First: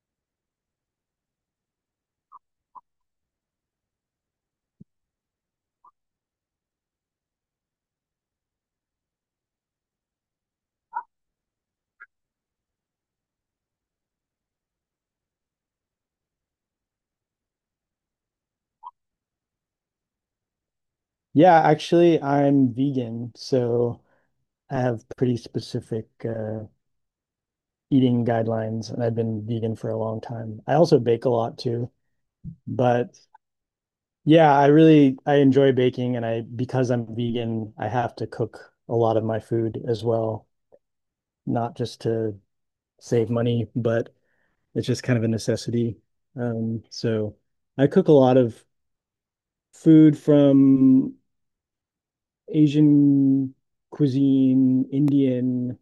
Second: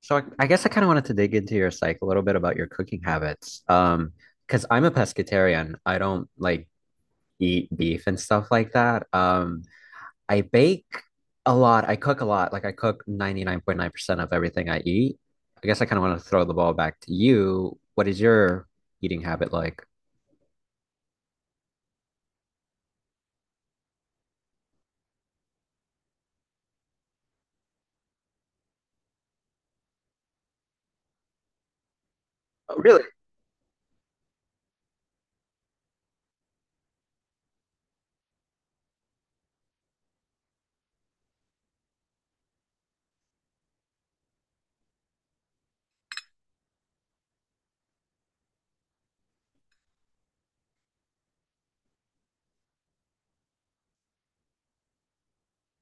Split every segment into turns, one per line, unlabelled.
So I guess I kind of wanted to dig into your psych a little bit about your cooking habits. Because I'm a pescatarian. I don't like eat beef and stuff like that. I bake a lot. I cook a lot. Like I cook 99.9% of everything I eat. I guess I kind of want to throw the ball back to you. What is your eating habit like?
Yeah, actually, I'm vegan, so I have pretty specific eating guidelines, and I've been vegan for a long time. I also bake a lot too,
Oh, really?
but yeah, I enjoy baking, and I because I'm vegan, I have to cook a lot of my food as well, not just to save money, but it's just kind of a necessity. So I cook a lot of food from Asian cuisine, Indian,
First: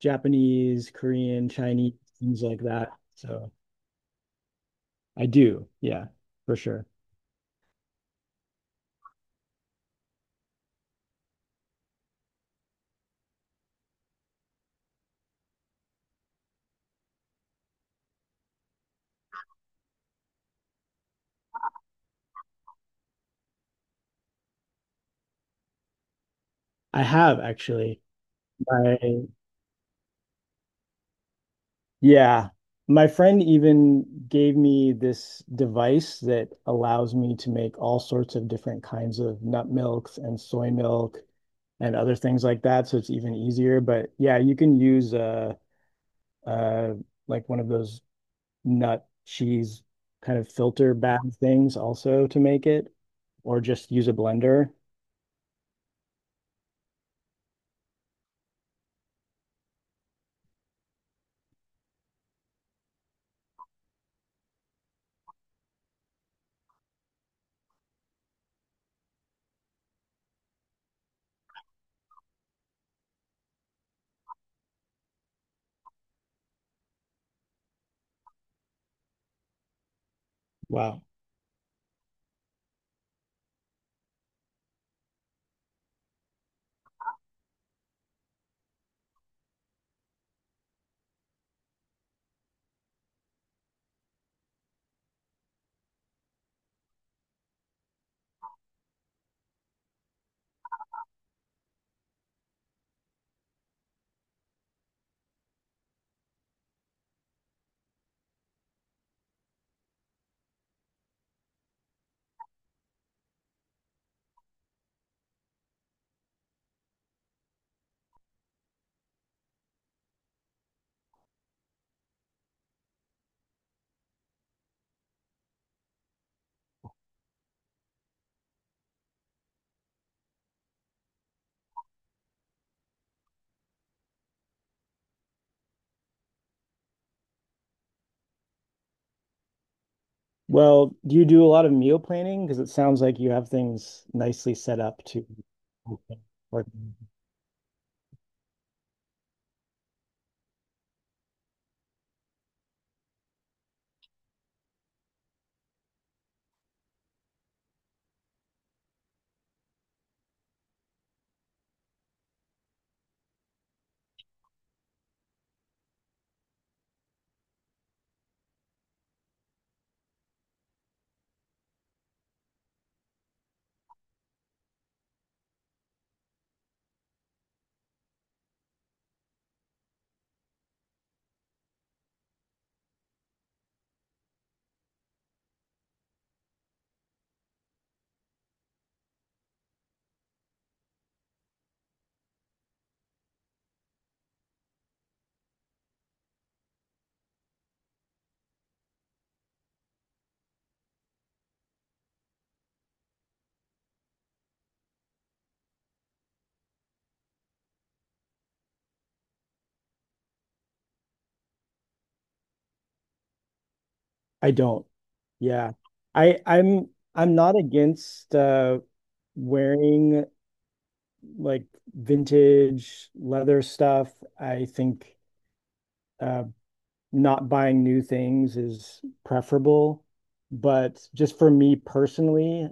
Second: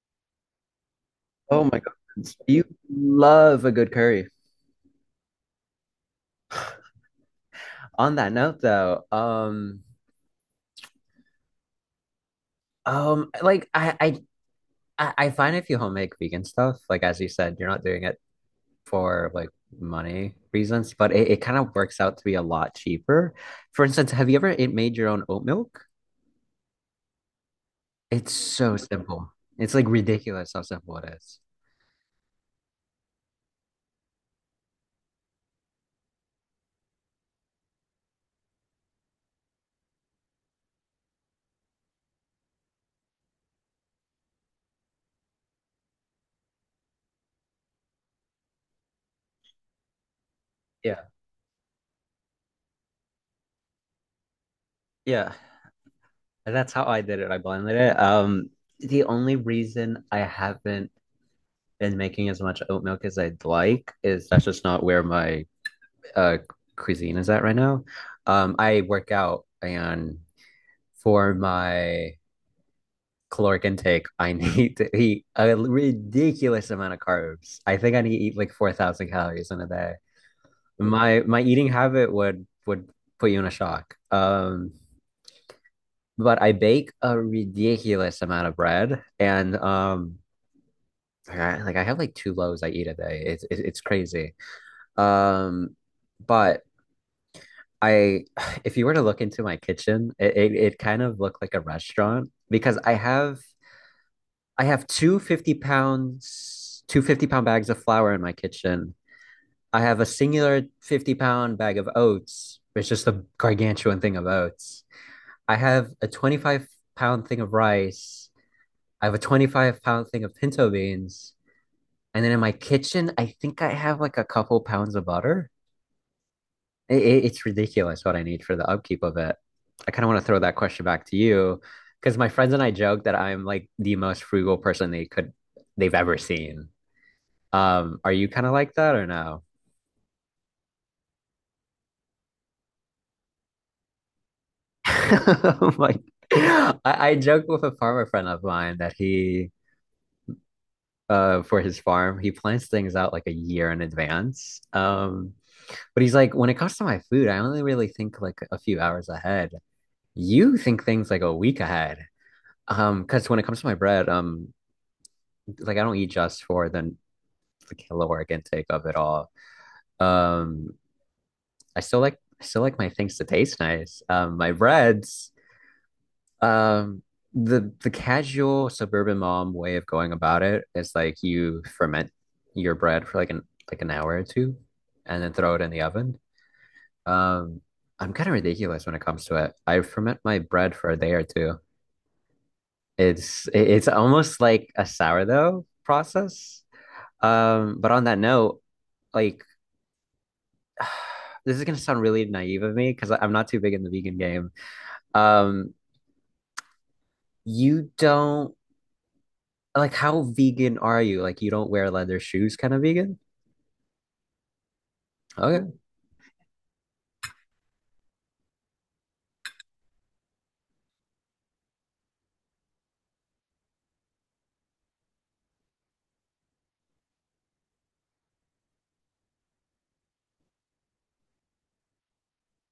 Japanese, Korean,
Oh my God.
Chinese, things like
You
that. So
love a good curry.
I do, yeah, for sure.
On that note though, like I find if you homemade vegan stuff, like as you said, you're not doing it for like money reasons, but it kind of works out to be a lot cheaper. For instance, have you ever it made your own oat milk?
I have actually.
It's so
My
simple. It's like ridiculous how simple it is.
yeah, my friend even gave me this device that allows me to make all sorts of different kinds of nut milks and soy milk and other things like that. So it's even easier. But yeah, you can use uh like one of those nut cheese kind of filter
Yeah.
bag things also to make it, or just use a blender.
Yeah. And that's how I did it. I blended it. The only reason I haven't, and making as much oat milk as I'd like, is that's just not where my uh cuisine is at right now. I work out and for my caloric intake, I need to eat a ridiculous amount of carbs. I think I need to eat like 4,000 calories in a day.
Wow.
My eating habit would put you in a shock. But I bake a ridiculous amount of bread and like I have like two loaves I eat a day. It's crazy. Um, but I, if you were to look into my kitchen, it kind of looked like a restaurant because I have two 50 pounds, two 50 pound bags of flour in my kitchen. I have a singular 50 pound bag of oats. It's just a gargantuan thing of oats. I have a 25 pound thing of rice. I have a 25 pound thing of pinto beans. And then in my kitchen, I think I have like a couple pounds of butter. It, it's ridiculous what I need for the upkeep of it. I kind of want to throw that question back to you because my friends and I joke that I'm like the most frugal person they've ever seen. Are you kind of like that or no?
Well, do you do a lot of meal planning? Because it sounds like you have things nicely set up to,
Like,
or
I joke with a farmer friend of mine that he for his farm he plans things out like a year in advance. But he's like, when it comes to my food, I only really think like a few hours ahead. You think things like a week ahead. Because when it comes to my bread, like I don't eat just for the caloric intake of it all. Um, I still like my things to taste nice. My breads. Um, the casual suburban mom way of going about it is like you ferment your bread for like an hour or two, and then throw it in the oven. Um, I'm kind of ridiculous when it comes to it. I ferment my bread for a day or two. It's almost like a sourdough process. But on that note, like this is gonna sound really naive of me because I'm not too big in the vegan game. Um, you don't like how vegan are you? Like you don't wear leather shoes, kind of vegan?
I don't. Yeah.
Okay.
I'm not against wearing like vintage leather stuff. I think uh not buying new things is preferable, but just for me personally,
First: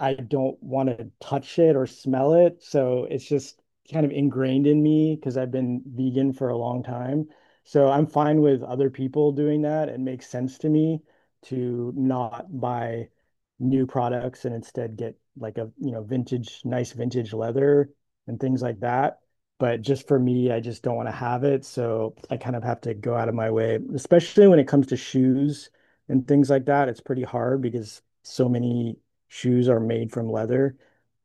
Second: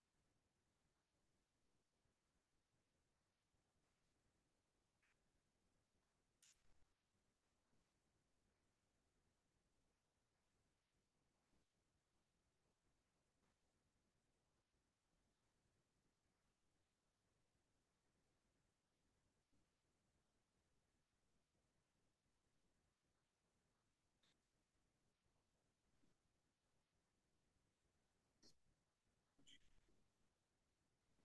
I don't want to touch it or smell it. So it's just kind of ingrained in me because I've been vegan for a long time. So I'm fine with other people doing that. It makes sense to me to not buy new products and instead get like a, you know, vintage, nice vintage leather and things like that. But just for me, I just don't want to have it. So I kind of have to go out of my way, especially when it comes to shoes and things like that. It's pretty hard because so many shoes are made from leather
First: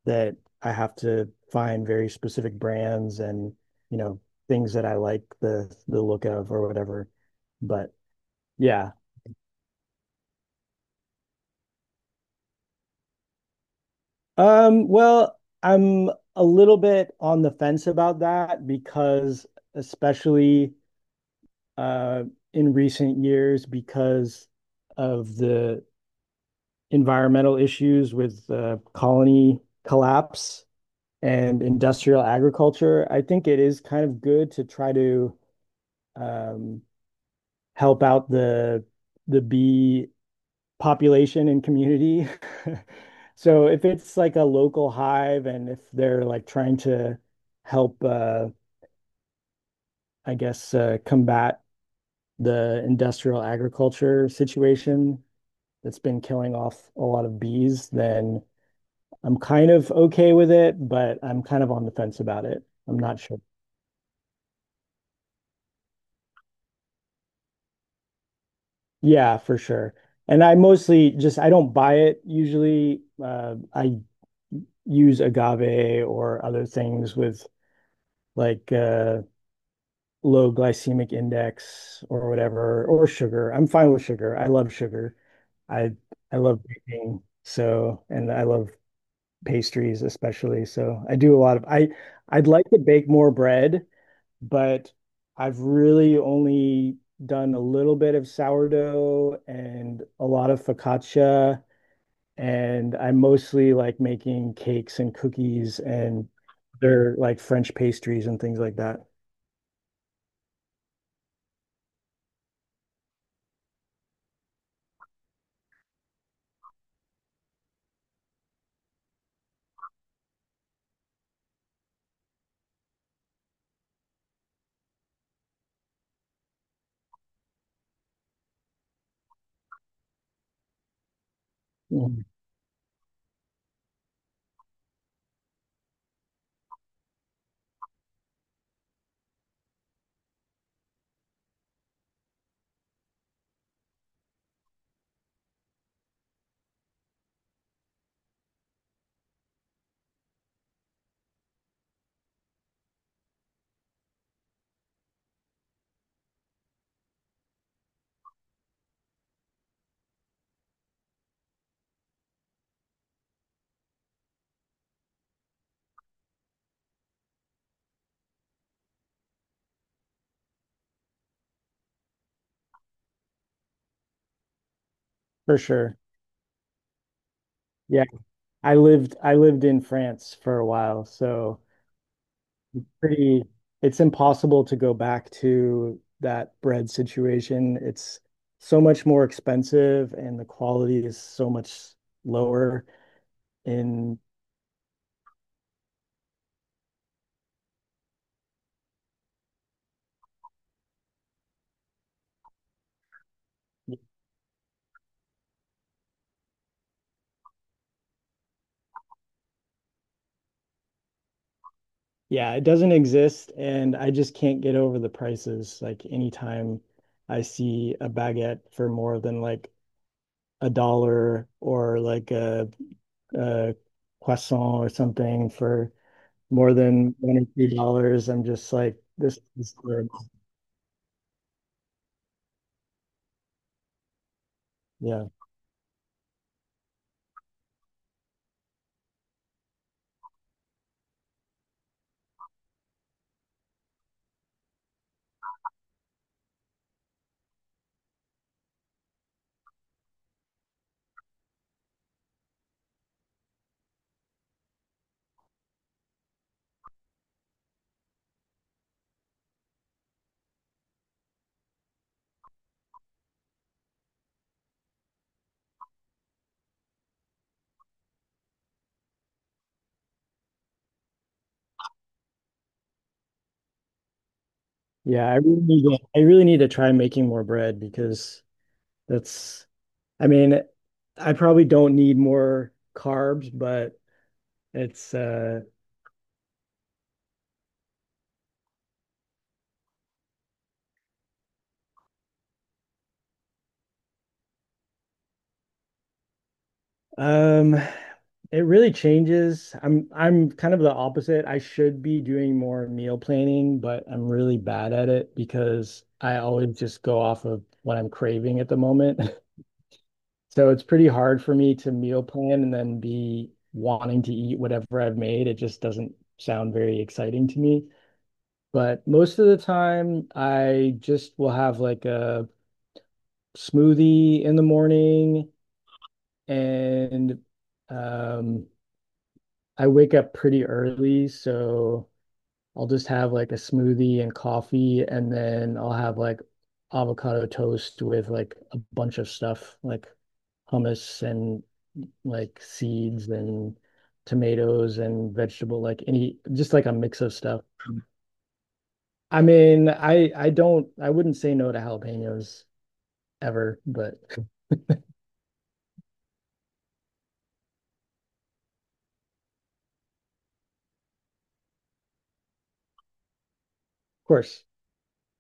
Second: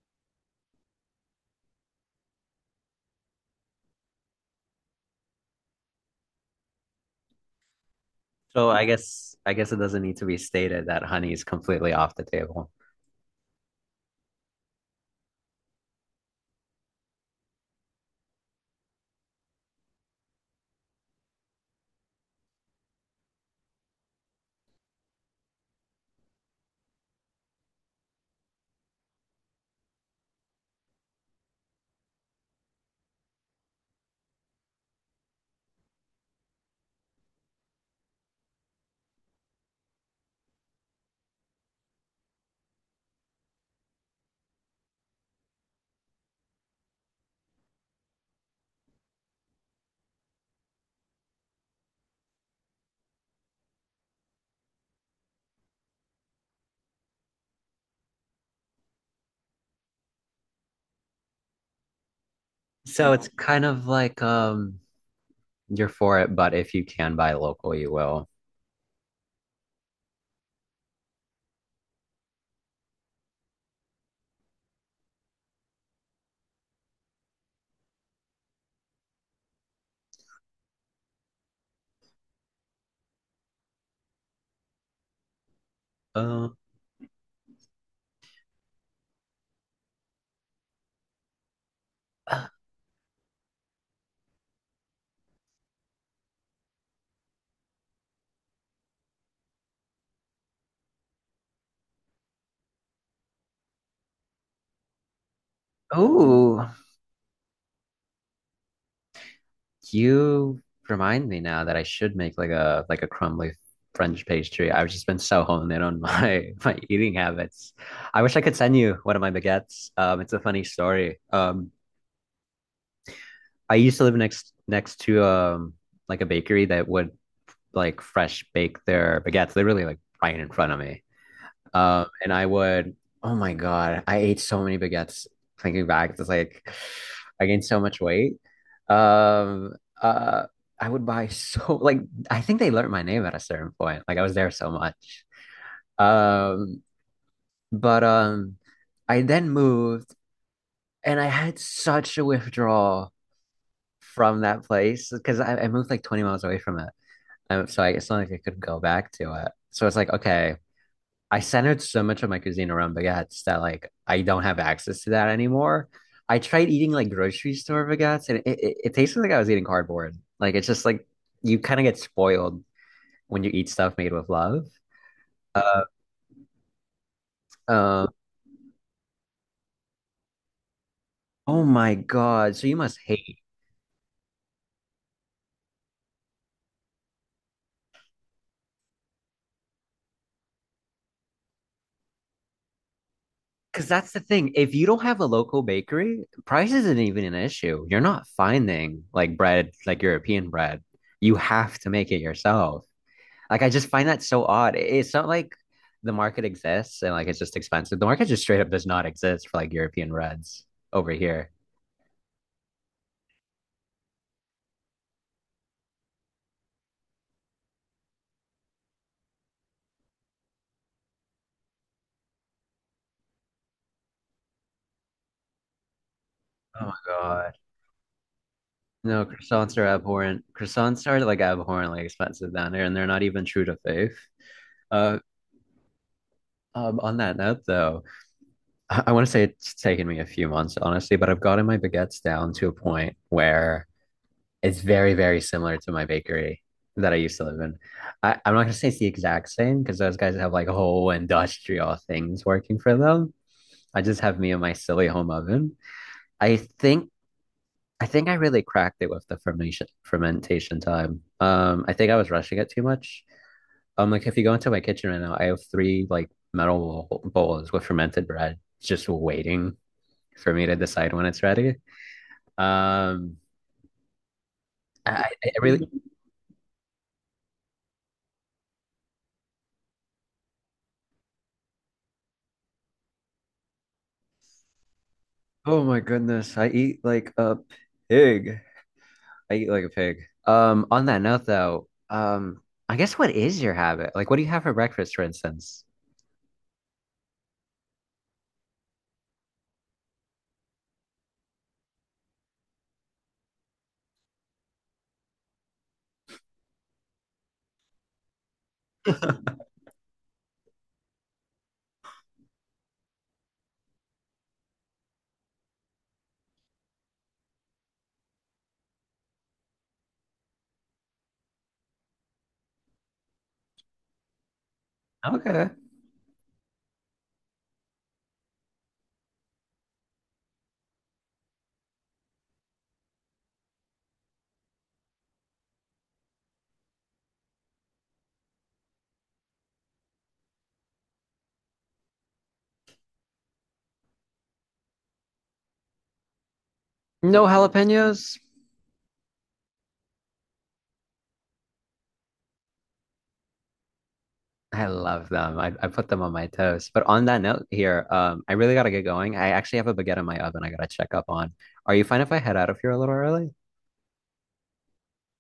that I have to find very specific brands and, you know, things that I like the look of or whatever. But
So I
yeah.
guess I guess it doesn't need to be stated that honey is completely off the table.
Well, I'm a little bit on the fence about that because especially uh in recent years because of the environmental issues with the colony collapse and industrial agriculture, I think it is kind of good to try to um, help out the bee population and community. So if it's like a local hive and if they're like trying to help, I guess, combat the industrial agriculture situation that's been killing off a lot of bees, then I'm kind of okay with it, but I'm kind of on the fence about it. I'm
So
not
it's
sure.
kind of like you're for it, but if you can buy local, you will.
Yeah, for sure. And I mostly just I don't buy it usually. I use agave or other things with like uh, low glycemic index or whatever, or sugar. I'm fine with sugar. I love sugar. I I
Uh,
love baking, so and I love pastries especially. So I do a lot of I I'd like to bake more bread but I've really only done a little bit of sourdough and a lot of focaccia. And I am mostly like making cakes and cookies and
oh,
other like French pastries and things like that.
You remind me now that I should make like a crumbly French pastry. I've just been so honed in on my my eating habits. I wish I could send you one of my baguettes. It's a funny story. I used to live next to like a bakery that would like fresh bake their baguettes. They really like right in front of me.
Mm.
And I would, oh my God, I ate so many baguettes thinking back. It's like I gained so much weight. Um, uh, I would buy so like I think they learned my name at a certain point. Like I was there so much. Um, but I then moved and I had such a withdrawal from that place because I moved like 20 miles away from it. So it's not like I could go back to it. So it's like, okay, I centered so much of my cuisine around baguettes that like I don't have access to that anymore. I tried eating like grocery store baguettes and it tasted like I was eating cardboard. Like it's just like you kind of get spoiled when you eat stuff made with love.
For
Uh,
sure. Yeah.
uh,
I lived in France for a while, so
oh my God. So you must hate
pretty it's impossible to go back to that bread situation. It's so much more expensive and the quality is so much lower.
because that's
And
the thing. If you don't have a local bakery, price isn't even an issue. You're not finding like bread, like European bread. You have to make it yourself. Like I just find that so odd. It's not like the market exists and like it's just expensive. The market just straight up does not exist for like European reds over here.
yeah, it doesn't exist, and I just can't get over the prices. Like anytime I see a baguette for more than like a dollar or like a croissant or something for more
Oh my
than one or
God.
two dollars, I'm just like,
No,
this is
croissants are
good.
abhorrent. Croissants are like abhorrently expensive down there, and they're not even true to faith. Uh,
Yeah.
on that note, though, I want to say it's taken me a few months, honestly, but I've gotten my baguettes down to a point where it's very, very similar to my bakery that I used to live in. I'm not gonna say it's the exact same because those guys have like whole industrial things working for them. I just have me and my silly home oven. I think I think I really cracked it with the fermentation time. I think I was rushing it too much. Like if you go into my kitchen right now, I have three like metal bowls with fermented bread.
Yeah, I really need to try making more bread because that's, I mean, I probably don't need more carbs, but it's uh
Oh my goodness. I eat like a pig. I eat like a pig. On that note though, I guess what is your habit? Like what do you have for breakfast, for instance?
um it really changes. I'm kind of the opposite. I should be doing more meal planning, but I'm really bad at it because I always just go off of what I'm craving at the moment. So it's pretty hard for me to meal plan and then be wanting to eat whatever I've made. It just doesn't sound very exciting to me. But most of the time, I just will have like a smoothie in the morning
Okay.
and um I wake up pretty early, so I'll just have like a smoothie and coffee, and then I'll have like avocado toast with like a bunch of stuff, like hummus and like seeds and tomatoes and vegetable, like any just like a mix of
No
stuff.
jalapenos?
I mean, I don't I wouldn't say no to jalapenos ever, but of
I love them. I put them on my toast. But on that note here, I really gotta get going. I actually have a baguette in my oven I gotta check up on. Are you fine if I head out of here a little early?
course.